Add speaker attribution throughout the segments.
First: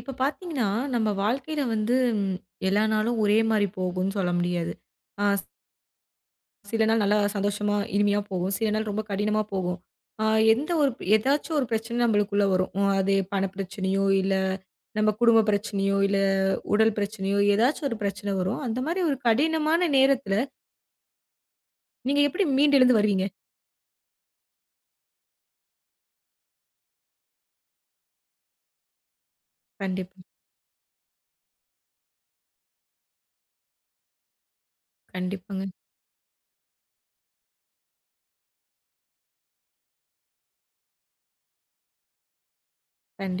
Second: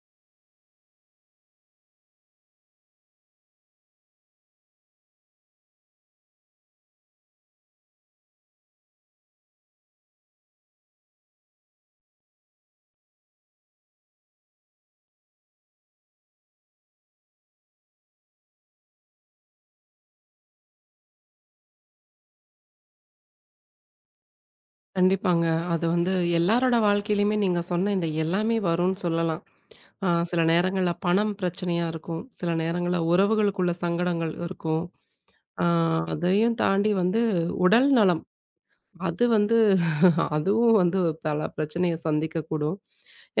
Speaker 1: இப்ப பார்த்தீங்கன்னா, நம்ம வாழ்க்கையில வந்து எல்லா நாளும் ஒரே மாரி போகும்ன்னு சொல்ல முடியாது. ஆ, சில நாள் நல்லா சந்தோஷமா, இனிமையா போகும். சில நாள் ரொம்ப கடினமா போகும். ஆ, எந்த ஒரு ஏதாச்சும் ஒரு பிரச்சனை நம்மளுக்குள்ள வரும். அது பண பிரச்சனையோ, இல்ல நம்ம குடும்ப பிரச்சனையோ, இல்ல உடல் பிரச்சனையோ, ஏதாச்சும் ஒரு பிரச்சனை வரும். அந்த மாரி ஒரு கடினமான நேரத்துல நீங்க எப்படி மீண்டெழுந்து வருவீங்க?
Speaker 2: கண்டிப்பாங்க. அது வந்து எல்லாரோட வாழ்க்கையிலயுமே நீங்க சொன்ன இந்த எல்லாமே வரும்ன்னு சொல்லலாம்.
Speaker 1: கண்டிப்பா,
Speaker 2: சில நேரங்கள்ல பணம் பிரச்சனையா இருக்கும். சில நேரங்கள்ல உறவுகளுக்குள்ள சங்கடங்கள் இருக்கும். ஆ
Speaker 1: கண்டிப்பாங்க.
Speaker 2: அதையும் தாண்டி வந்து உடல்நலம் அது வந்து அதுவும் வந்து பல பிரச்சனைய சந்திக்கக்கூடும்.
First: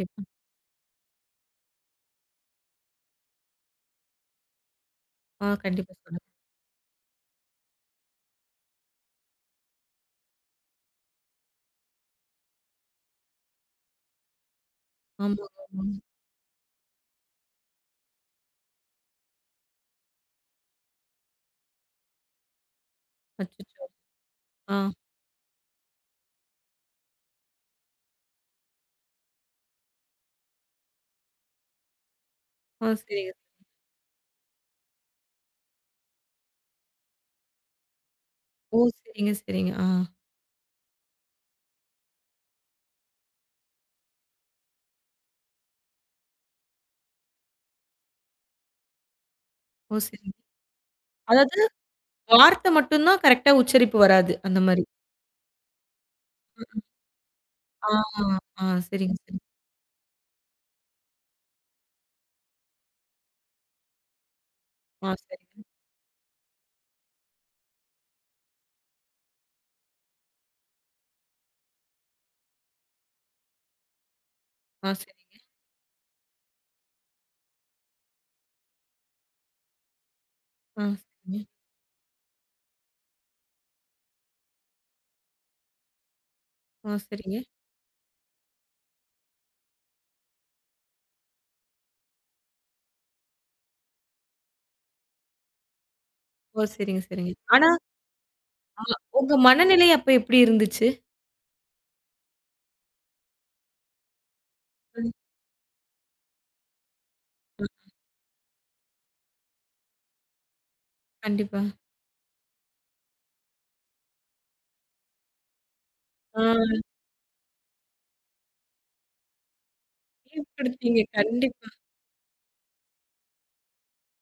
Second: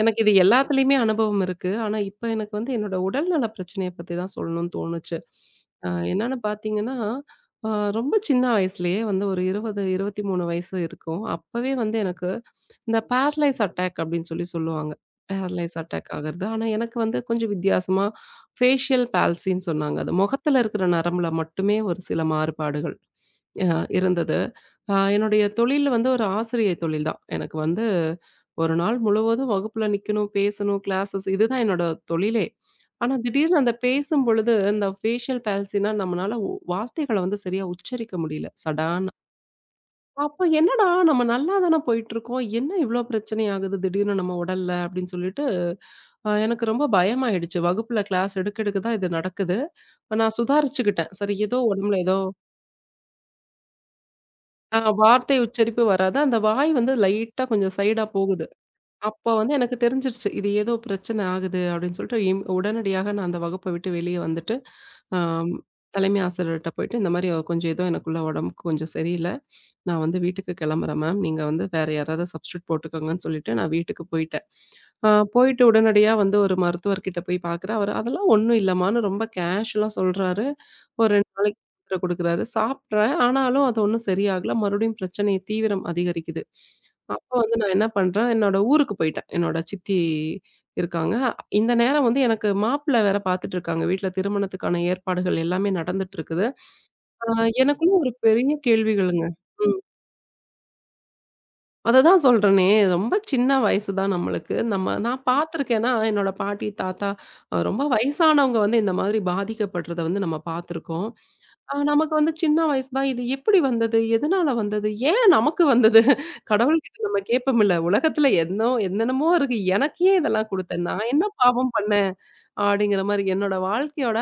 Speaker 2: எனக்கு இது எல்லாத்துலயுமே அனுபவம் இருக்கு. ஆனா, இப்ப எனக்கு வந்து என்னோட உடல்நல பிரச்சனைய பத்தி தான் சொல்லணும்னு தோணுச்சு.
Speaker 1: ஆ, கண்டிப்பா சொல்லுங்க.
Speaker 2: என்னன்னு பார்த்தீங்கன்னா, அ ரொம்ப சின்ன வயசுலயே வந்து ஒரு 20, 23 வயசு இருக்கும். அப்பவே வந்து எனக்கு இந்த பேரலைஸ் அட்டாக் அப்படின்னு சொல்லுவாங்க.
Speaker 1: ஆமாங்க,
Speaker 2: பேரலைஸ்
Speaker 1: ஆமாங்க.
Speaker 2: அட்டாக் ஆகுறது. ஆனா, எனக்கு வந்து கொஞ்சம் வித்தியாசமா ஃபேஷியல் பால்சின்னு சொன்னாங்க. அது முகத்துல இருக்கிற நரம்புல மட்டுமே ஒரு சில மாறுபாடுகள்
Speaker 1: அச்சச்சோ!
Speaker 2: இருந்தது.
Speaker 1: ஆ,
Speaker 2: என்னுடைய தொழில் வந்து ஒரு ஆசிரியை தொழில் தான். எனக்கு வந்து ஒரு நாள் முழுவதும் வகுப்புல நிக்கணும், பேசணும், கிளாஸஸ் இதுதான் என்னோட தொழிலே.
Speaker 1: ஆ,
Speaker 2: ஆனா
Speaker 1: சரிங்க.
Speaker 2: திடீர்னு அந்த பேசும் பொழுது இந்த ஃபேஷியல் பால்சினா நம்மனால ஒ வார்த்தைகள வந்து சரியா உச்சரிக்க முடியல.
Speaker 1: ஓ!
Speaker 2: சடான்னு.
Speaker 1: சரிங்க, சரிங்க. ஆ,
Speaker 2: அப்ப என்னடா நம்ம நல்லா தான போயிட்டுருக்கோம். என்ன இவ்ளோ பிரச்சனை ஆகுது திடீர்னு நம்ம உடல்ல அப்படின்னு சொல்லிட்டு, எனக்கு ரொம்ப பயமாயிடுச்சு. வகுப்புல கிளாஸ் எடுக்க எடுக்க தான் இது நடக்குது.
Speaker 1: ஓ! சரிங்க.
Speaker 2: நான் சுதாரிச்சுக்கிட்டேன். சரி
Speaker 1: அதாவது
Speaker 2: ஏதோ உடம்புல ஏதோ
Speaker 1: வார்த்தை மட்டும் தான் கரெக்ட்டா உச்சரிப்பு வராது. அந்த மாரி.
Speaker 2: வார்த்தை உச்சரிப்பு வராது. அந்த வாய் வந்து லைட்டா கொஞ்சம்
Speaker 1: ஆ,
Speaker 2: சைடா போகுது.
Speaker 1: ஆ, சரிங்க,
Speaker 2: அப்போ
Speaker 1: சரிங்க.
Speaker 2: வந்து எனக்கு தெரிஞ்சிருச்சு. இது ஏதோ பிரச்சனை ஆகுது அப்படின்னு சொல்லிட்டு, உடனடியாக நான் அந்த வகுப்ப விட்டு வெளியே வந்துட்டு,
Speaker 1: ஆ,
Speaker 2: ஆம்
Speaker 1: சரிங்க,
Speaker 2: தலைமை ஆசிரியர்ட்ட போயிட்டு, இந்த மாரி கொஞ்சம் ஏதோ எனக்குள்ள உடம்புக்கு கொஞ்சம் சரியில்ல. நான் வந்து வீட்டுக்கு கிளம்புறேன் மேம். நீங்க வந்து வேற யாராவது சப்ஸ்டிடியூட் போட்டுக்கோங்கன்னு சொல்லிட்டு, நான் வீட்டுக்கு போயிட்டேன்.
Speaker 1: ஆ,
Speaker 2: அ
Speaker 1: சரி,
Speaker 2: போயிட்டு உடனடியா வந்து ஒரு மருத்துவர்கிட்ட போய் பார்க்குறேன். அவரு அதெல்லாம் ஒண்ணும் இல்லம்மான்னு ரொம்ப கேஷுவலா சொல்றாரு.
Speaker 1: ஆ,
Speaker 2: ஒரு 2
Speaker 1: சரிங்க,
Speaker 2: நாளைக்கு மாத்திரை குடுக்குறாரு. சாப்பிட்றேன். ஆனாலும் அது ஒண்ணும் சரியாகல. மறுபடியும் பிரச்சனை தீவிரம் அதிகரிக்குது.
Speaker 1: ஆ,
Speaker 2: அப்ப
Speaker 1: சரிங்க.
Speaker 2: வந்து நான் என்ன பண்றேன், என்னோட ஊருக்கு போயிட்டேன். என்னோட சித்தி இருக்காங்க. இந்த நேரம் வந்து எனக்கு மாப்பிள்ளை வேற பாத்துட்டு இருக்காங்க. வீட்ல திருமணத்துக்கான ஏற்பாடுகள் எல்லாமே நடந்துட்டு இருக்குது.
Speaker 1: ஓ, சரிங்க,
Speaker 2: அ
Speaker 1: சரிங்க. ஆனா
Speaker 2: எனக்குள்ள ஒரு பெரிய
Speaker 1: அ
Speaker 2: கேள்விகள்ங்க.
Speaker 1: உங்க
Speaker 2: ம்.
Speaker 1: மனநிலை அப்ப எப்படி இருந்துச்சு?
Speaker 2: அததான் சொல்றேனே, ரொம்ப சின்ன வயசு தான் நம்மளுக்கு.
Speaker 1: ம்,
Speaker 2: நான் பார்த்துருக்கேன்னா, என்னோட பாட்டி, தாத்தா
Speaker 1: ம்.
Speaker 2: ரொம்ப வயசானவங்க வந்து இந்த மாதிரி பாதிக்கப்படுறத வந்து நம்ம பார்த்துருக்கோம்.
Speaker 1: கண்டிப்பா.
Speaker 2: நமக்கு வந்து சின்ன வயசு தான். இது எப்படி வந்தது? எதனால வந்தது? ஏன் நமக்கு வந்தது?
Speaker 1: ஆ,
Speaker 2: கடவுள்கிட்ட நம்ம கேட்போம்ல, உலகத்துல என்னோ என்னென்னமோ இருக்கு. எனக்கு ஏன்
Speaker 1: லீவ்
Speaker 2: இதெல்லாம் குடுத்த?
Speaker 1: குடுத்தீங்க.
Speaker 2: நான் என்ன
Speaker 1: கண்டிப்பா,
Speaker 2: பாவம் பண்ணேன்? அப்படிங்கிற மாரி என்னோட வாழ்க்கையோட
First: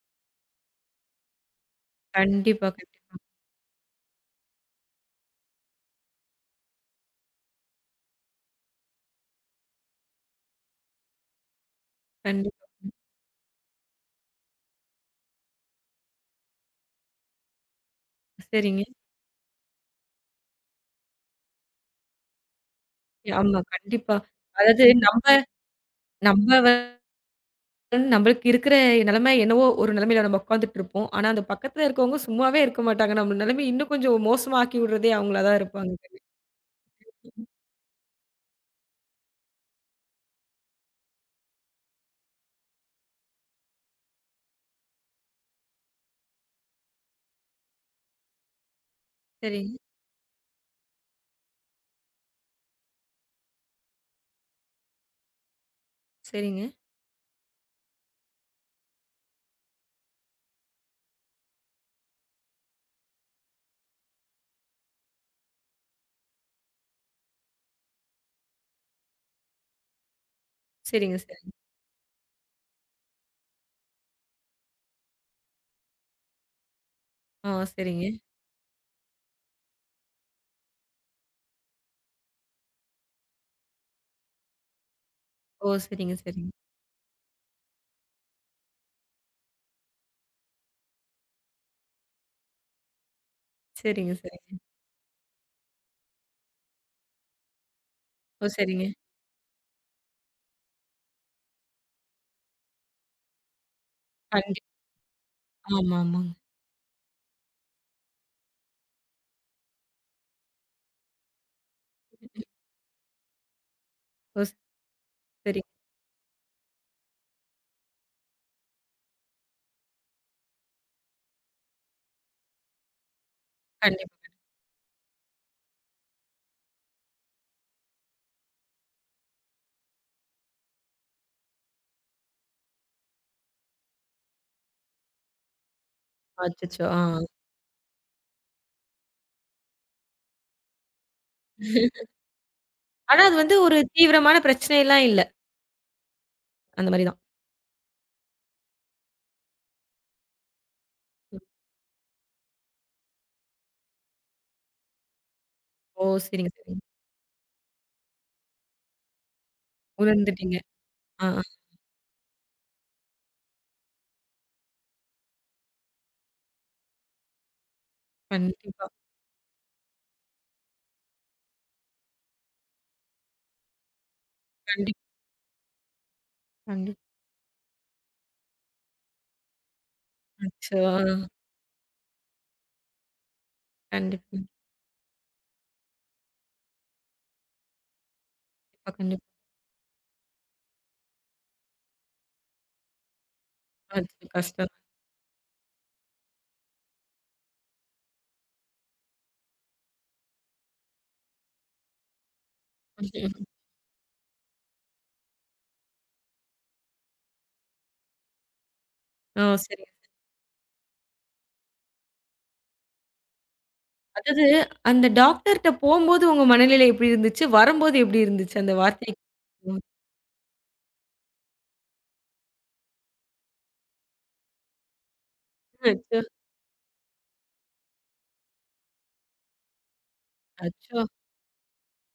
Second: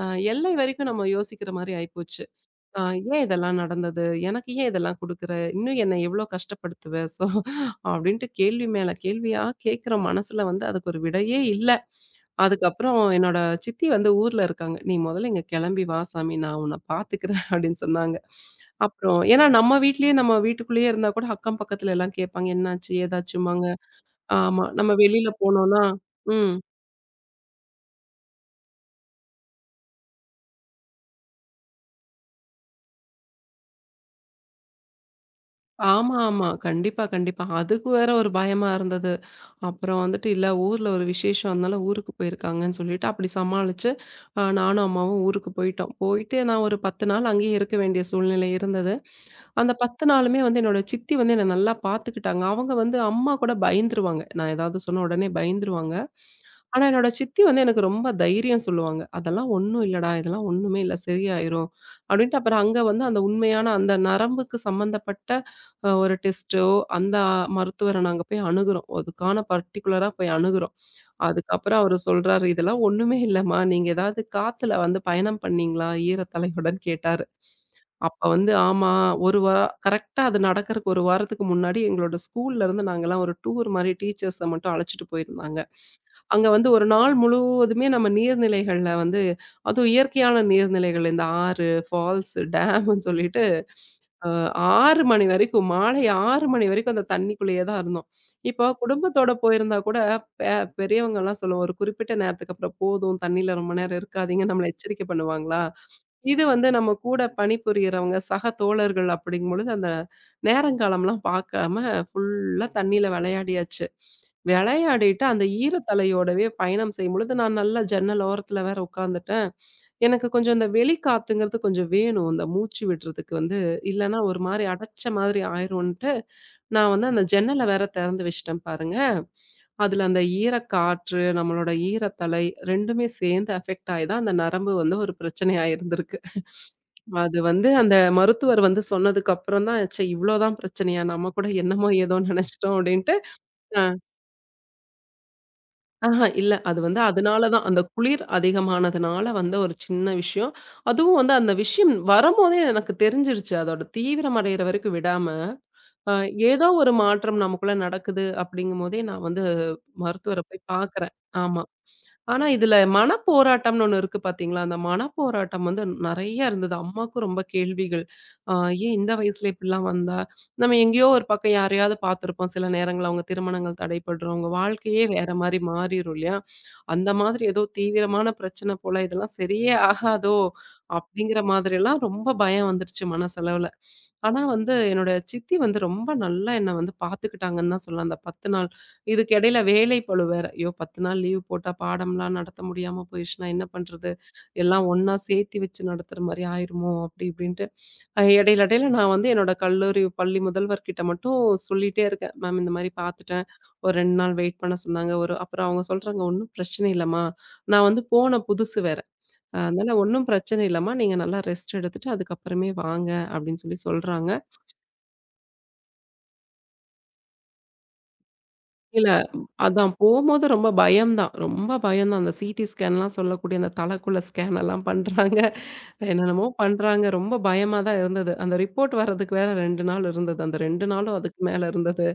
Speaker 2: அ எல்லை வரைக்கும் நம்ம யோசிக்கிற மாரி ஆயிப்போச்சு.
Speaker 1: கண்டிப்பா,
Speaker 2: ஆ
Speaker 1: கண்டிப்பா,
Speaker 2: ஏன் இதெல்லாம் நடந்தது? எனக்கு ஏன் இதெல்லாம் குடுக்குற? இன்னும் என்ன எவ்ளோ கஷ்டப்படுத்துவ? ஸோ அப்படின்ட்டு கேள்வி மேல கேள்வியா கேட்குற மனசுல வந்து அதுக்கு ஒரு விடையே இல்ல.
Speaker 1: கண்டிப்பா.
Speaker 2: அதுக்கப்புறம் என்னோட சித்தி வந்து ஊர்ல இருக்காங்க. "நீ மொதல்ல இங்க கெளம்பி வா சாமி, நான் உன்ன பாத்துக்கிறேன்" அப்படின்னு சொன்னாங்க.
Speaker 1: சரிங்க.
Speaker 2: அப்புறம் ஏன்னா நம்ம வீட்டுக்குள்ளேயே இருந்தா கூட அக்கம் பக்கத்துல எல்லாம் கேட்பாங்க, "என்னாச்சு?
Speaker 1: ஆமா,
Speaker 2: ஏதாச்சும்மாங்க".
Speaker 1: கண்டிப்பா.
Speaker 2: ஆமா.
Speaker 1: அதாவது
Speaker 2: நம்ம
Speaker 1: நம்ப
Speaker 2: வெளியில போனோம்னா
Speaker 1: நம்ப
Speaker 2: ம்.
Speaker 1: வந்து நம்மளுக்கு இருக்கிற நிலைமை என்னவோ ஒரு நிலைமையில நம்ம உட்காந்துட்டு இருப்போம். ஆனா, அந்த பக்கத்துல இருக்கவங்க சும்மாவே இருக்க மாட்டாங்க. நம்ம நிலைமைய இன்னும் கொஞ்சம் மோசமாக்கி விடுறதே அவங்களா தான் இருப்பாங்க.
Speaker 2: ஆமா, ஆமா. கண்டிப்பா, கண்டிப்பா. அதுக்கு வேற ஒரு பயமா இருந்தது. அப்புறம் வந்துட்டு இல்ல ஊர்ல ஒரு விசேஷம், அதனால ஊருக்கு போயிருக்காங்கன்னு சொல்லிட்டு, அப்படி சமாளிச்சு நானும் அம்மாவும் ஊருக்கு போயிட்டோம். போயிட்டு நான் ஒரு 10 நாள் அங்கேயே இருக்க வேண்டிய சூழ்நிலை இருந்தது.
Speaker 1: சரி.
Speaker 2: அந்த 10 நாளுமே வந்து என்னோட சித்தி வந்து என்ன நல்லா பார்த்துக்கிட்டாங்க. அவங்க வந்து அம்மா கூட பயந்துருவாங்க. நான் ஏதாவது சொன்ன உடனே பயந்துருவாங்க.
Speaker 1: சரிங்க,
Speaker 2: ஆனா, என்னோட சித்தி வந்து எனக்கு ரொம்ப தைரியம் சொல்லுவாங்க. "அதெல்லாம் ஒண்ணும் இல்லடா. இதெல்லாம் ஒண்ணுமே இல்ல. சரியாயிரும்." அப்படின்ட்டு அப்புறம் அங்க வந்து அந்த உண்மையான அந்த நரம்புக்கு சம்மந்தப்பட்ட ஒரு டெஸ்ட்டோ, அந்த மருத்துவர நாங்க போய் அணுகுறோம். அதுக்கான பர்ட்டிகுலரா போய் அணுகுறோம்.
Speaker 1: சரிங்க, சரிங்க.
Speaker 2: அதுக்கப்புறம் அவரு சொல்றாரு, "இதெல்லாம் ஒண்ணுமே இல்லம்மா. நீங்க ஏதாவது காத்துல வந்து பயணம் பண்ணீங்களா? ஈரத்தலையுடன்" கேட்டாரு.
Speaker 1: ஆ, சரிங்க.
Speaker 2: அப்ப வந்து ஆமா. ஒரு வார கரெக்ட்டா அது நடக்கறக்கு 1 வாரத்துக்கு முன்னாடி எங்களோட ஸ்கூல்ல இருந்து நாங்கலாம் ஒரு டூர் மாரி டீச்சர்ஸ மட்டும் அழைச்சிட்டு போயிருந்தாங்க.
Speaker 1: ஓ! சரிங்க,
Speaker 2: அங்க
Speaker 1: சரிங்க.
Speaker 2: வந்து ஒரு நாள் முழுவதுமே நம்ம நீர்நிலைகள்ல வந்து அதுவும் இயற்கையான நீர்நிலைகள் இந்த ஆறு, ஃபால்ஸ், டேம்ன்னு சொல்லிட்டு
Speaker 1: சரிங்க,
Speaker 2: அ
Speaker 1: சரிங்க.
Speaker 2: 6 மணி வரைக்கும் மாலை 6 மணி வரைக்கும் அந்த தண்ணிக்குள்ளேயே தான் இருந்தோம்.
Speaker 1: ஓ!
Speaker 2: இப்போ
Speaker 1: சரிங்க.
Speaker 2: குடும்பத்தோட போயிருந்தா கூட பெ பெரியவங்கலாம் சொல்லுவோம். ஒரு குறிப்பிட்ட நேரத்துக்கு அப்புறம் போதும் தண்ணியில ரொம்ப நேரம் இருக்காதீங்க.
Speaker 1: கண்டிப்
Speaker 2: நம்மள எச்சரிக்கை பண்ணுவாங்களா?
Speaker 1: ஆமா, ஆமாங்க.
Speaker 2: இது வந்து நம்ம கூட பணிபுரியறவங்க, சக தோழர்கள் அப்படிங்கும்பொழுது, அந்த நேரங்காலம்லாம் பார்க்காம ஃபுல்லா தண்ணீல விளையாடியாச்சு.
Speaker 1: ஓ!
Speaker 2: விளையாடிட்டு அந்த
Speaker 1: சரிங்க.
Speaker 2: ஈரத்தலையோடவே பயணம் செய்யும்பொழுது, நான் நல்லா ஜன்னல் ஓரத்துல வேற உட்காந்துட்டேன். எனக்கு கொஞ்சம் இந்த வெளிக்காத்துங்கிறது கொஞ்சம் வேணும். இந்த மூச்சு விடுறதுக்கு வந்து,
Speaker 1: கண்டிப்பா.
Speaker 2: இல்லன்னா ஒரு மாரி அடைச்ச மாதிரி ஆயிரும்ன்ட்டு, நான் வந்து அந்த ஜன்னல வேற திறந்து வச்சுட்டேன் பாருங்க. அதுல அந்த ஈரக்காற்று, நம்மளோட ஈரத்தலை 2மே சேர்ந்து அஃபெக்ட் ஆயி தான் அந்த நரம்பு வந்து ஒரு பிரச்சனையா இருந்திருக்கு.
Speaker 1: அச்சச்சோ! ஆ.
Speaker 2: அது வந்து அந்த மருத்துவர் வந்து சொன்னதுக்கு அப்புறம் தான், ச்சே இவ்ளோதான் பிரச்சனையா? நம்ம கூட என்னமோ ஏதோ நெனச்சுட்டோம் அப்டின்ட்டு
Speaker 1: ஆனா அது வந்து ஒரு
Speaker 2: அ
Speaker 1: தீவிரமான பிரச்சனைலாம் இல்ல.
Speaker 2: ஆஹா இல்ல. அது
Speaker 1: அந்த
Speaker 2: வந்து
Speaker 1: மாரி தான்.
Speaker 2: அதனால தான். அந்த குளிர் அதிகமானதுனால வந்த ஒரு சின்ன விஷயம். அதுவும் வந்து அந்த விஷயம் வரும்போதே எனக்கு தெரிஞ்சிருச்சு. அதோட தீவிரம் அடையிற வரைக்கும் விடாம,
Speaker 1: ஓ!
Speaker 2: அ
Speaker 1: சரிங்க,
Speaker 2: ஏதோ
Speaker 1: சரிங்க.
Speaker 2: ஒரு மாற்றம் நமக்குள்ள நடக்குது அப்டிங்கும்போதே நான் வந்து மருத்துவர
Speaker 1: உணர்ந்துட்டீங்க.
Speaker 2: போய் பாக்குறேன்.
Speaker 1: ஆ, ஆ.
Speaker 2: ஆமா. ஆனா, இதுல மனப்போராட்டம்னு ஒண்ணு இருக்கு பார்த்தீங்களா? அந்த மனப்போராட்டம் வந்து நெறைய இருந்தது. அம்மாக்கும் ரொம்ப கேள்விகள். ஆ
Speaker 1: கண்டிப்பா.
Speaker 2: ஏன் இந்த வயசுல இப்படிலாம் வந்தா? நம்ம எங்கேயோ ஒரு பக்கம் யாரையாவது பார்த்துருப்போம். சில நேரங்கள்ல அவங்க திருமணங்கள் தடைப்படுறவங்க
Speaker 1: கண்டிப்
Speaker 2: வாழ்க்கையே வேற மாரி மாறிரும் இல்லையா?
Speaker 1: கண்டிப்
Speaker 2: அந்த மாதிரி ஏதோ தீவிரமான பிரச்சனை போல, இதெல்லாம் சரியே ஆகாதோ!
Speaker 1: அச்சோ! ஆ.
Speaker 2: அப்டிங்கிற மாதிரிலாம் ரொம்ப பயம் வந்துருச்சு மனசளவுல.
Speaker 1: கண்டிப்பா,
Speaker 2: ஆனா வந்து என்னோட சித்தி வந்து ரொம்ப நல்லா என்ன வந்து பார்த்துக்கிட்டாங்கன்னு தான் சொல்லலாம். அந்த 10 நாள்.
Speaker 1: கண்டிப்பா, கண்டிப்பா.
Speaker 2: இதுக்கு இடையில வேலை பளு வேற. ஐயோ! 10 நாள் லீவ் போட்டா பாடம்லாம் நடத்த முடியாம போயிடுச்சுன்னா என்ன பண்றது?
Speaker 1: அச்சோ! கஷ்டம்.
Speaker 2: எல்லாம் ஒண்ணா சேர்த்தி வச்சு நடத்துற மாரி ஆயிருமோ! அப்டி இப்டின்ட்டு இடையில இடையில நான் வந்து என்னோட கல்லூரி பள்ளி முதல்வர்கிட்ட மட்டும் சொல்லிட்டே இருக்கேன். மேம் இந்த மாரி பார்த்துட்டேன். ஒரு 2 நாள் வெயிட் பண்ண சொன்னாங்க. ஒரு அப்புறம் அவங்க சொல்றாங்க, "ஒண்ணும் பிரச்சனை இல்லம்மா. நான் வந்து போன புதுசு வேற.
Speaker 1: ஓ! சரிங்க.
Speaker 2: அதனால ஒண்ணும் பிரச்சனை இல்லம்மா. நீங்க நல்லா ரெஸ்ட் எடுத்துட்டு அதுக்கப்புறமே வாங்க" அப்படின்னு சொல்றாங்க.
Speaker 1: அதாவது அந்த டாக்டர்ட்ட போம்போது உங்க மனநிலை எப்படி இருந்துச்சு? வரும்போது எப்படி இருந்துச்சு? அந்த வார்த்தை.
Speaker 2: இல்ல
Speaker 1: ம்.
Speaker 2: அதான் போம்போது ரொம்ப பயம் தான். ரொம்ப பயம் தான். அந்த சிடி ஸ்கேன்லாம் சொல்லக்கூடிய அந்த தலைக்குள்ள ஸ்கேன் எல்லாம் பண்றாங்க.
Speaker 1: அச்சோ!
Speaker 2: என்னென்னமோ பண்றாங்க. ரொம்ப பயமா தான் இருந்தது. அந்த ரிப்போர்ட் வர்றதுக்கு வேற 2 நாள் இருந்தது. அந்த 2
Speaker 1: அச்சோ!
Speaker 2: நாளும் அதுக்கு மேல இருந்தது.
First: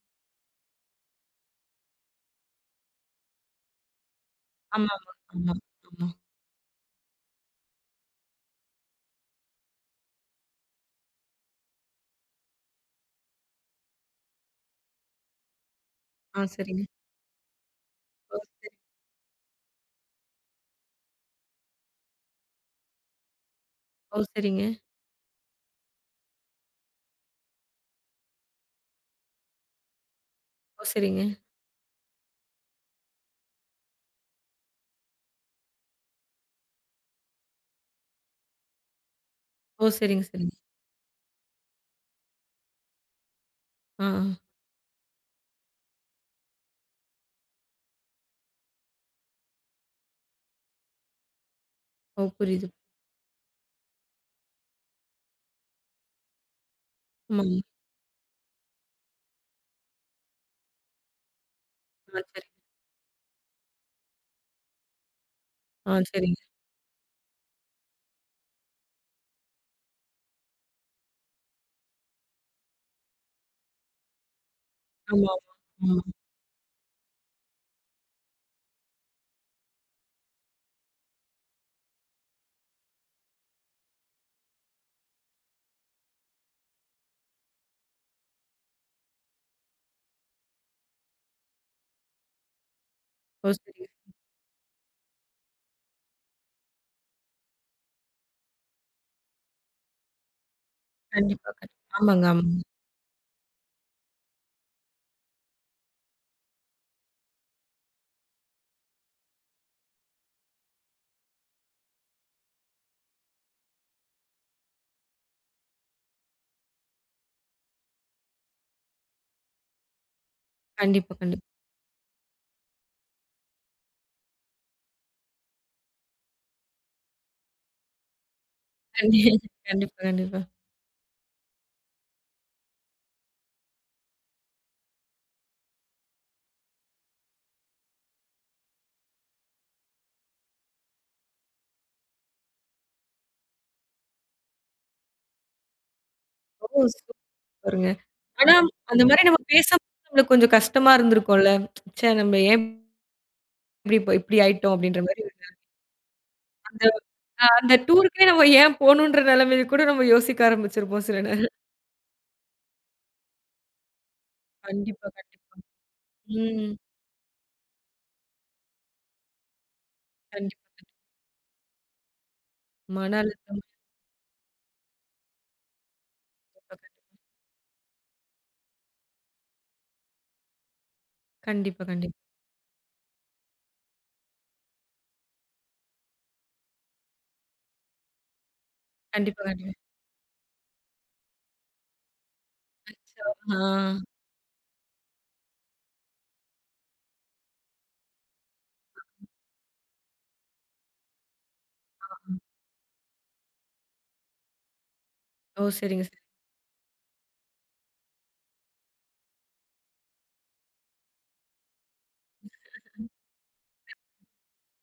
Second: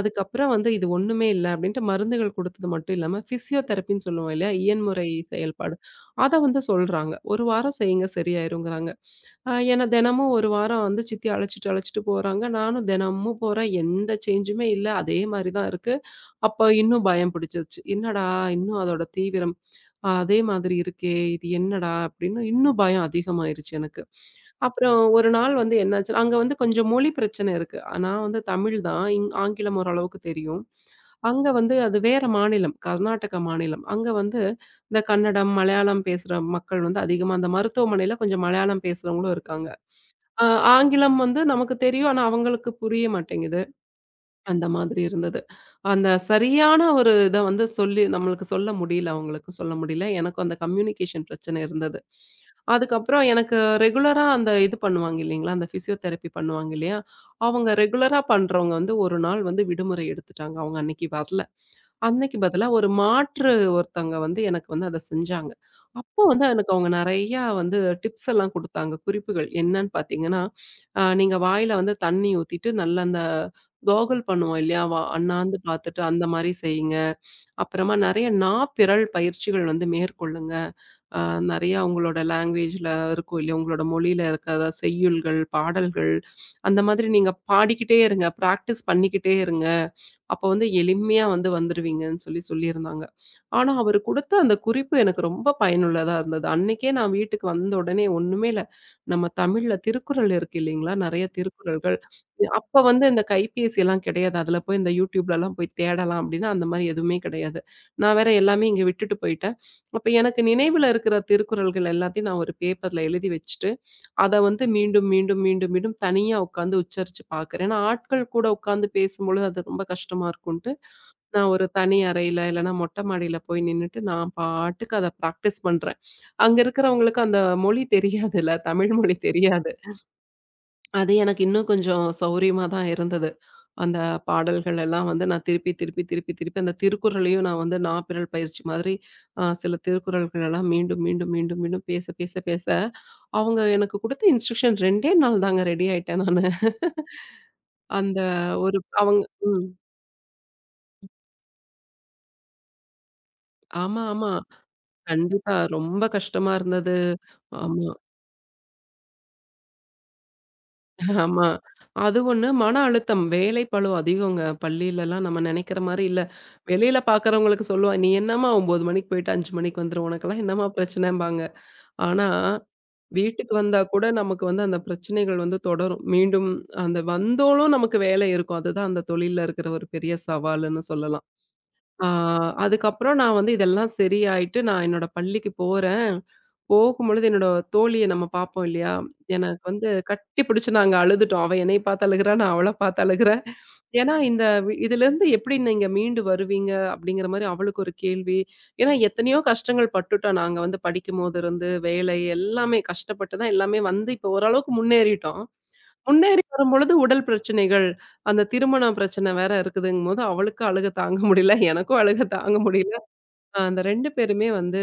Speaker 2: அதுக்கப்புறம் வந்து இது ஒண்ணுமே இல்ல அப்படின்ட்டு மருந்துகள் குடுத்தது மட்டும் இல்லாம, பிசியோதெரபின்னு சொல்லுவோம் இல்லையா?
Speaker 1: ஆமாமா.
Speaker 2: இயன்முறை
Speaker 1: ஆமா, ஆமா.
Speaker 2: செயல்பாடு.
Speaker 1: ஆமா.
Speaker 2: அத வந்து சொல்றாங்க. 1 வாரம் செய்யுங்க சரியாயிருங்கிறாங்க. ஏன்னா தினமும் 1 வாரம் வந்து சித்தி அழைச்சுட்டு, அழைச்சுட்டு போறாங்க. நானும் தினமும் போறேன். எந்த சேஞ்சுமே இல்ல. அதே மாரி தான் இருக்கு.
Speaker 1: ஆ,
Speaker 2: அப்ப
Speaker 1: சரிங்க.
Speaker 2: இன்னும் பயம் பிடிச்சிருச்சு. என்னடா!
Speaker 1: ஓ, சரி.
Speaker 2: இன்னும் அதோட தீவிரம், அதே மாதிரி இருக்கே! இது என்னடா! அப்படின்னு இன்னும் பயம் அதிகமாயிருச்சு எனக்கு.
Speaker 1: ஓ, சரிங்க.
Speaker 2: அப்புறம் ஒரு நாள் வந்து என்னாச்சு, அங்க வந்து கொஞ்சம் மொழி பிரச்சனை இருக்கு. ஆ, நான் வந்து தமிழ் தான். ஆங்கிலம் ஓரளவுக்கு தெரியும்.
Speaker 1: ஓ, சரிங்க.
Speaker 2: அங்க வந்து அது வேற மாநிலம். கர்நாடக மாநிலம். அங்க வந்து இந்த கன்னடம், மலையாளம் பேசுற மக்கள் வந்து அதிகமா அந்த மருத்துவமனையில கொஞ்சம் மலையாளம் பேசுறவங்களும் இருக்காங்க.
Speaker 1: ஓ, சரிங்க,
Speaker 2: அ
Speaker 1: சரிங்க.
Speaker 2: ஆங்கிலம் வந்து நமக்கு தெரியும். ஆனா அவங்களுக்கு புரிய மாட்டேங்குது.
Speaker 1: ஆ, ஆ.
Speaker 2: அந்த மாதிரி இருந்தது. அந்த சரியான ஒரு இத வந்து சொல்லி நம்மளுக்கு சொல்ல முடியல, அவங்களுக்கும் சொல்ல முடியல. எனக்கும் அந்த கம்யூனிகேஷன் பிரச்சனை இருந்தது.
Speaker 1: ஓ, புரியுது.
Speaker 2: அதுக்கப்புறம் எனக்கு ரெகுலரா அந்த இது பண்ணுவாங்க இல்லைங்களா, அந்த ஃபிசியோதெரபி பண்ணுவாங்க இல்லையா,
Speaker 1: ஆமாங்க.
Speaker 2: அவங்க ரெகுலரா பண்றவங்க வந்து ஒரு நாள் வந்து விடுமுறை எடுத்துட்டாங்க. அவங்க அன்னைக்கு வரல.
Speaker 1: ஆ,
Speaker 2: அன்னைக்கு
Speaker 1: சரி.
Speaker 2: பதிலா ஒரு மாற்று ஒருத்தவங்க வந்து எனக்கு வந்து அத செஞ்சாங்க.
Speaker 1: ஆ,
Speaker 2: அப்போ
Speaker 1: சரிங்க.
Speaker 2: வந்து எனக்கு அவங்க நெறையா வந்து டிப்ஸ் எல்லாம் குடுத்தாங்க. குறிப்புகள் என்னன்னு பார்த்தீங்கன்னா, நீங்க வாயில வந்து தண்ணி ஊத்திட்டு நல்லா அந்த கோகுல் பண்ணுவோம் இல்லையா? வா
Speaker 1: ஆமா, ஆமா.
Speaker 2: அண்ணாந்து பார்த்துட்டு
Speaker 1: ஆமா.
Speaker 2: அந்த மாரி செய்யுங்க. அப்புறமா நெறைய நாப்பிரல் பயிற்சிகள் வந்து மேற்கொள்ளுங்க. அ நெறையா உங்களோட லாங்குவேஜ்ல இருக்கும் இல்லையா? உங்களோட மொழியில இருக்கிற செய்யுள்கள், பாடல்கள் அந்த மாதிரி நீங்க பாடிக்கிட்டே இருங்க. பிராக்டிஸ் பண்ணிக்கிட்டே இருங்க. அப்போ வந்து எளிமையா வந்து வந்துருவீங்கன்னு சொல்லியிருந்தாங்க.
Speaker 1: ஓ,
Speaker 2: ஆனா
Speaker 1: சரிங்க.
Speaker 2: அவரு குடுத்த அந்த குறிப்பு எனக்கு ரொம்ப பயனுள்ளதா இருந்தது. அன்னைக்கே நான் வீட்டுக்கு வந்த உடனே ஒண்ணுமே இல்ல. நம்ம தமிழ்ல திருக்குறள் இருக்கு இல்லைங்களா? நெறைய
Speaker 1: கண்டிப்பா, கண்
Speaker 2: திருக்குறள்கள்.
Speaker 1: ஆமாங்க, ஆமாங்க.
Speaker 2: அப்ப வந்து இந்த கைபேசியெல்லாம் கிடையாது. அதுல போய் இந்த YouTubeலலாம் போய் தேடலாம் அப்டின்னா, அந்த மாரி எதுவுமே கிடையாது. நான் வேற எல்லாமே இங்க விட்டுட்டு போயிட்டேன். அப்ப எனக்கு நினைவுல இருக்கிற திருக்குறள்கள் எல்லாத்தையும் நான் ஒரு பேப்பர்ல எழுதி வச்சுட்டு, அத வந்து மீண்டும், மீண்டும், மீண்டும், மீண்டும் தனியா உட்காந்து உச்சரிச்சு பார்க்கிறேன். ஏன்னா, ஆட்கள் கூட உட்காந்து பேசும்பொழுது அது ரொம்ப கஷ்டமா இருக்கும்ன்ட்டு,
Speaker 1: கண்டிப்பா, கண்டிப்பா.
Speaker 2: நான் ஒரு தனி அறையில இல்லன்னா மொட்டை மாடியில போய் நின்னுட்டு நான் பாட்டுக்கு அத பிராக்டிஸ் பண்றேன். அங்க இருக்கிறவங்களுக்கு அந்த மொழி தெரியாதுல்ல, தமிழ் மொழி
Speaker 1: கண்டி
Speaker 2: தெரியாது.
Speaker 1: கண்டிப்பா, கண்டிப்பா.
Speaker 2: அது எனக்கு இன்னும் கொஞ்சம் சௌரியமா தான் இருந்தது. அந்த பாடல்கள் எல்லாம் வந்து நான் திருப்பி, திருப்பி, திருப்பி, திருப்பி அந்த திருக்குறளையும் நான் வந்து நாப்பிரல் பயிற்சி மாதிரி சில திருக்குறள்கள் எல்லாம் மீண்டும், மீண்டும், மீண்டும், மீண்டும் பேச, பேச, பேச அவங்க எனக்கு குடுத்த இன்ஸ்ட்ரக்ஷன் 2டே நாள் தாங்க ரெடி ஆயிட்டேன் நானு.
Speaker 1: ஓ, சூப்பருங்க.
Speaker 2: அந்த
Speaker 1: ஆனா
Speaker 2: ஒரு
Speaker 1: அந்த
Speaker 2: அவங்க
Speaker 1: மாரி நம்ம
Speaker 2: ம்.
Speaker 1: பேசும்போது நம்மளுக்கு கொஞ்சம் கஷ்டமா இருந்திருக்கும்ல. ச்சே, நம்ம ஏன்
Speaker 2: ஆமா, ஆமா.
Speaker 1: இப்படி ஆயிட்டோம் அப்படின்ற மாரி.
Speaker 2: கண்டிப்பா. ரொம்ப கஷ்டமா
Speaker 1: அந்த
Speaker 2: இருந்தது.
Speaker 1: அந்த
Speaker 2: ஆமா,
Speaker 1: டூருக்கே நம்ம ஏன் போணுன்ற நிலைமையில கூட நம்ம யோசிக்க ஆரம்பிச்சிருப்போம் சில
Speaker 2: ஆமா.
Speaker 1: நேரம்.
Speaker 2: அது ஒண்ணு. மன அழுத்தம், வேலைப்பளு அதிகங்க.
Speaker 1: கண்டிப்பா,
Speaker 2: பள்ளியிலலாம் நம்ம
Speaker 1: கண்டிப்பா.
Speaker 2: நெனைக்கிற மாரி இல்ல.
Speaker 1: ம்.
Speaker 2: வெளியில பார்க்குறவங்களுக்கு சொல்லுவா, "நீ என்னம்மா 9 மணிக்கு போயிட்டு 5 மணிக்கு வந்துரு. உனக்கெல்லாம் என்னம்மா
Speaker 1: கண்டிப்பா.
Speaker 2: பிரச்சனைம்பாங்க." ஆனா,
Speaker 1: மன
Speaker 2: வீட்டுக்கு
Speaker 1: அழுத்தம்.
Speaker 2: வந்தா கூட நமக்கு வந்து அந்த பிரச்சனைகள் வந்து தொடரும். மீண்டும் அந்த வந்தோலும் நமக்கு வேலை இருக்கும். அதுதான் அந்த தொழில்ல இருக்கிற ஒரு பெரிய சவாலுன்னு சொல்லலாம்.
Speaker 1: கண்டிப்பா,
Speaker 2: ஆ
Speaker 1: கண்டிப்பா.
Speaker 2: அதுக்கப்புறம் நான் வந்து இதெல்லாம் சரியாயிட்டு நான் என்னோட பள்ளிக்கு போறேன். போகும்பொழுது என்னோட தோழிய நம்ம பார்ப்போம் இல்லையா?
Speaker 1: கண்டிப்பா,
Speaker 2: எனக்கு
Speaker 1: கண்டிப்பா.
Speaker 2: வந்து கட்டி பிடிச்சு நாங்க அழுதுட்டோம். அவ என்னைய பார்த்து அழுகுறா, நான் அவள பார்த்து
Speaker 1: அச்சோ!
Speaker 2: அழுகுறேன்.
Speaker 1: ஆ.
Speaker 2: ஏன்னா இந்த இதுலேருந்து எப்படி நீங்க மீண்டு வருவீங்க? அப்படிங்கிற மாரி அவளுக்கு ஒரு கேள்வி. ஏன்னா எத்தனையோ கஷ்டங்கள் பட்டுட்டோம். நாங்க வந்து படிக்கும்போது இருந்து, வேலை
Speaker 1: ஆ.
Speaker 2: எல்லாமே கஷ்டப்பட்டு தான் எல்லாமே வந்து இப்போ ஓரளவுக்கு முன்னேறிட்டோம்.
Speaker 1: ஓ! சரிங்க,
Speaker 2: முன்னேறி வரும்பொழுது உடல் பிரச்சனைகள், அந்த திருமண பிரச்சனை வேற இருக்குதுங்கும்போது அவளுக்கு அழுக தாங்க முடியல. எனக்கும் அழுக தாங்க முடியல.
Speaker 1: சரிங்க.
Speaker 2: அந்த 2 பேருமே வந்து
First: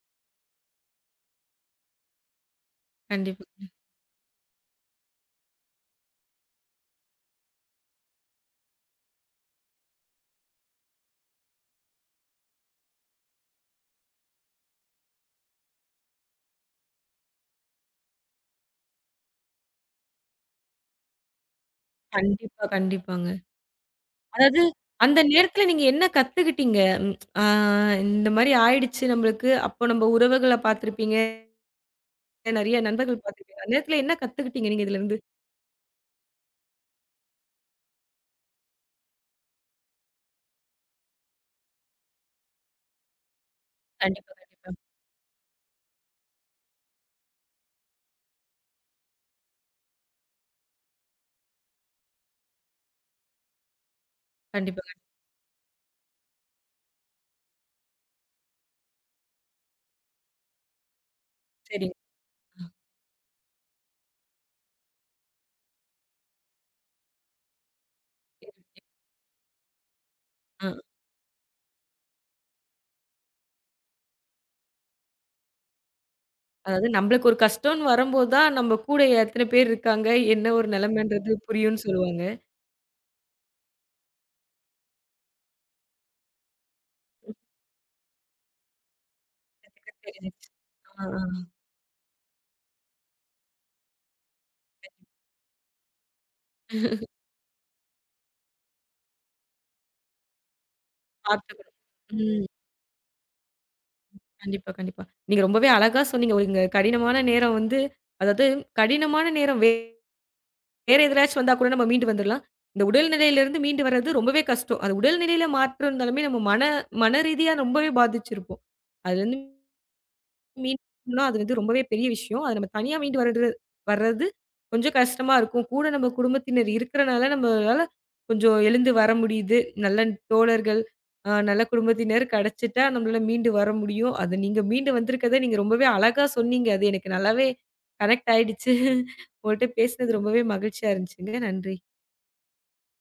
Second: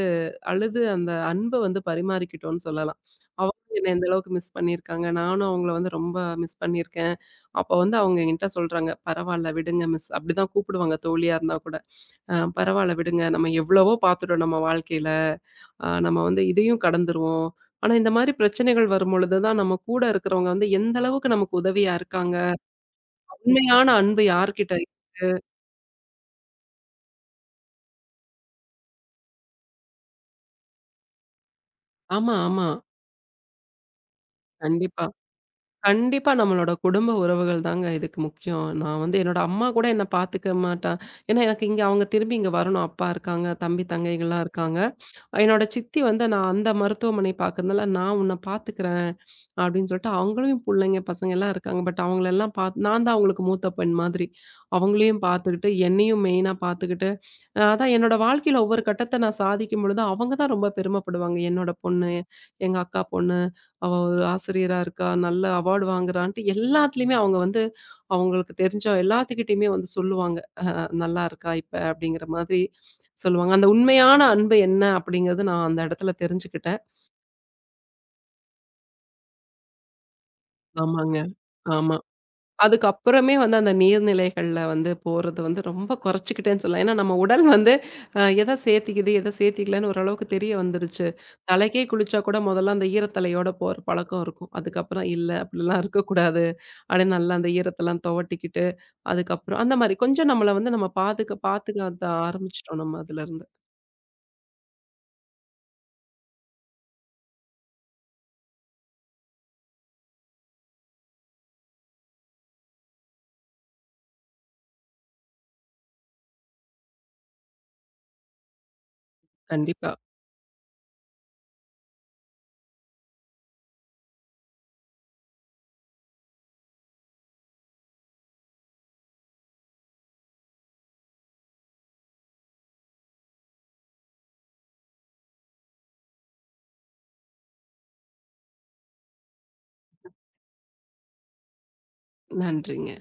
Speaker 2: அழுது அந்த அன்ப வந்து பரிமாறிக்கிட்டோம்னு சொல்லலாம்.
Speaker 1: கண்டிப்பா.
Speaker 2: அவங்களும் என்ன இந்த அளவுக்கு மிஸ் பண்ணியிருக்காங்க. நானும் அவங்கள வந்து ரொம்ப மிஸ் பண்ணியிருக்கேன். அப்போ வந்து அவங்க என்கிட்ட சொல்றாங்க, "பரவால்ல விடுங்க மிஸ்." அப்படிதான் கூப்பிடுவாங்க தோழியா இருந்தா கூட. பரவால்ல விடுங்க. நம்ம எவ்வளவோ பார்த்துட்டோம் நம்ம வாழ்க்கையில. நம்ம வந்து இதையும் கடந்துருவோம்." ஆனா இந்த மாரி பிரச்சனைகள் வரும்பொழுது தான் நம்ம கூட இருக்கிறவங்க வந்து எந்த அளவுக்கு நமக்கு உதவியா இருக்காங்க.
Speaker 1: கண்டிப்பா, கண்டிப்பாங்க.
Speaker 2: உண்மையான அன்பு
Speaker 1: அதாவது
Speaker 2: யார்கிட்ட
Speaker 1: அந்த நேரத்துல நீங்க என்ன கத்துக்கிட்டீங்க? ம். ஆ, இந்த மாரி ஆயிடுச்சு நம்மளுக்கு. அப்போ நம்ம உறவுகள பார்த்திருப்பீங்க.
Speaker 2: ஆமா, ஆமா.
Speaker 1: நெறைய நண்பர்கள் பார்த்திருப்பீங்க. அந்த நேரத்துல என்ன கத்துக்கிட்டீங்க நீங்க
Speaker 2: கண்டிப்பா.
Speaker 1: இதுலருந்து?
Speaker 2: கண்டிப்பா நம்மளோட குடும்ப உறவுகள் தாங்க இதுக்கு முக்கியம். நான் வந்து என்னோட அம்மா கூட என்ன பார்த்துக்க மாட்டா ஏன்னா எனக்கு இங்க அவங்க திரும்பி இங்க வரணும். அப்பா இருக்காங்க, தம்பி,
Speaker 1: கண்டிப்பா,
Speaker 2: தங்கைகள்லாம்
Speaker 1: கண்டிப்பா.
Speaker 2: இருக்காங்க. என்னோட சித்தி வந்து நான் அந்த மருத்துவமனை பார்க்கறதுனால நான் உன்னை பார்த்துக்கிறேன் அப்படின்னு சொல்லிட்டு அவங்களையும் பிள்ளைங்க பசங்க எல்லாம் இருக்காங்க பட் அவங்களெல்லாம் பார்த்து நான் தான் அவங்களுக்கு மூத்த பெண் மாதிரி
Speaker 1: கண்டிப்பா.
Speaker 2: அவங்களையும் பார்த்துக்கிட்டு என்னையும் மெயினாக பார்த்துக்கிட்டு அதான் என்னோட வாழ்க்கையில் ஒவ்வொரு கட்டத்தை நான் சாதிக்கும் பொழுது அவங்க தான் ரொம்ப பெருமைப்படுவாங்க என்னோட
Speaker 1: சரிங்க.
Speaker 2: பொண்ணு எங்கள் அக்கா பொண்ணு அவள் ஒரு ஆசிரியராக இருக்கா நல்ல அவார்டு வாங்குறான்ட்டு எல்லாத்துலேயுமே அவங்க வந்து அவங்களுக்கு
Speaker 1: சரிங்க.
Speaker 2: தெரிஞ்ச எல்லாத்துக்கிட்டையுமே வந்து சொல்லுவாங்க
Speaker 1: ஆ.
Speaker 2: நல்லா இருக்கா இப்ப? அப்படிங்கிற மாதிரி சொல்லுவாங்க. அந்த உண்மையான அன்பு என்ன அப்படிங்கிறது நான் அந்த இடத்துல தெரிஞ்சுக்கிட்டேன்.
Speaker 1: அதாவது நம்மளுக்கு ஒரு கஷ்டம்ன்னு வரும்போது தான் நம்ம கூட எத்தன பேர் இருக்காங்க? என்ன ஒரு
Speaker 2: ஆமாங்க.
Speaker 1: நிலைமைன்றது புரியும்ன்னு
Speaker 2: ஆமா.
Speaker 1: சொல்லுவாங்க.
Speaker 2: அதுக்கப்புறமே வந்து அந்த நீர்நிலைகள்ல வந்து போறது வந்து ரொம்ப குறைச்சுக்கிட்டேன்னு சொல்லலாம். ஏன்னா நம்ம உடல் வந்து எத சேத்திக்குது, எத சேத்திக்கலன்னு
Speaker 1: எனக்கு
Speaker 2: ஓரளவுக்கு
Speaker 1: தெரிஞ்சுச்சு.
Speaker 2: தெரிய
Speaker 1: ஆ.
Speaker 2: வந்துருச்சு. தலைக்கே குளிச்சா கூட முதல்ல அந்த ஈரத்தலையோட போற பழக்கம் இருக்கும். அதுக்கப்புறம் இல்ல அப்படிலாம் இருக்கக்கூடாது.
Speaker 1: ஆ.
Speaker 2: அப்படின்னு நல்லா அந்த ஈரத்தலாம் துவட்டிக்கிட்டு, அதுக்கப்புறம் அந்த மாரி கொஞ்சம் நம்மள வந்து நம்ம பாதுக்க
Speaker 1: பார்த்துக்கணும்.
Speaker 2: பாத்துக்க
Speaker 1: ம்.
Speaker 2: ஆரம்பிச்சுட்டோம் நம்ம அதுலருந்து.
Speaker 1: கண்டிப்பா, கண்டிப்பா. நீங்க ரொம்பவே அழகா சொன்னீங்க. "ஒருங்க கடினமான நேரம் வந்து, அதாவது கடினமான நேரம் வேற எதுலயாச்சும் வந்தா கூட நம்ம மீண்டு வந்துரலாம். இந்த உடல்நிலையிலிருந்து மீண்டு வர்றது ரொம்பவே கஷ்டம். அது உடல்நிலையில மாற்றம் இருந்தாலுமே நம்ம மன மன ரீதியா ரொம்பவே பாதிச்சிருப்போம். அதுலருந்து"
Speaker 2: கண்டிப்பா.
Speaker 1: மீட்னா அது வந்து ரொம்பவே பெரிய விஷயம். அத நம்ம தனியா மீண்டு வர்றது கொஞ்சம் கஷ்டமா இருக்கும். கூட நம்ம குடும்பத்தினர் இருக்கிறனால, நம்மளால கொஞ்சம் எழுந்து வர முடியுது. நல்ல தோழர்கள், நல்ல குடும்பத்தினர் கிடைச்சிட்டா நம்மளால மீண்டு வர முடியும். அது நீங்க மீண்டு வந்திருக்கத நீங்க ரொம்பவே அழகா சொன்னீங்க. அது எனக்கு நல்லாவே கனெக்ட் ஆயிடுச்சு. உங்கள்ட்ட பேசினது ரொம்பவே மகிழ்ச்சியா இருந்துச்சுங்க. நன்றி.
Speaker 2: நன்றிங்க.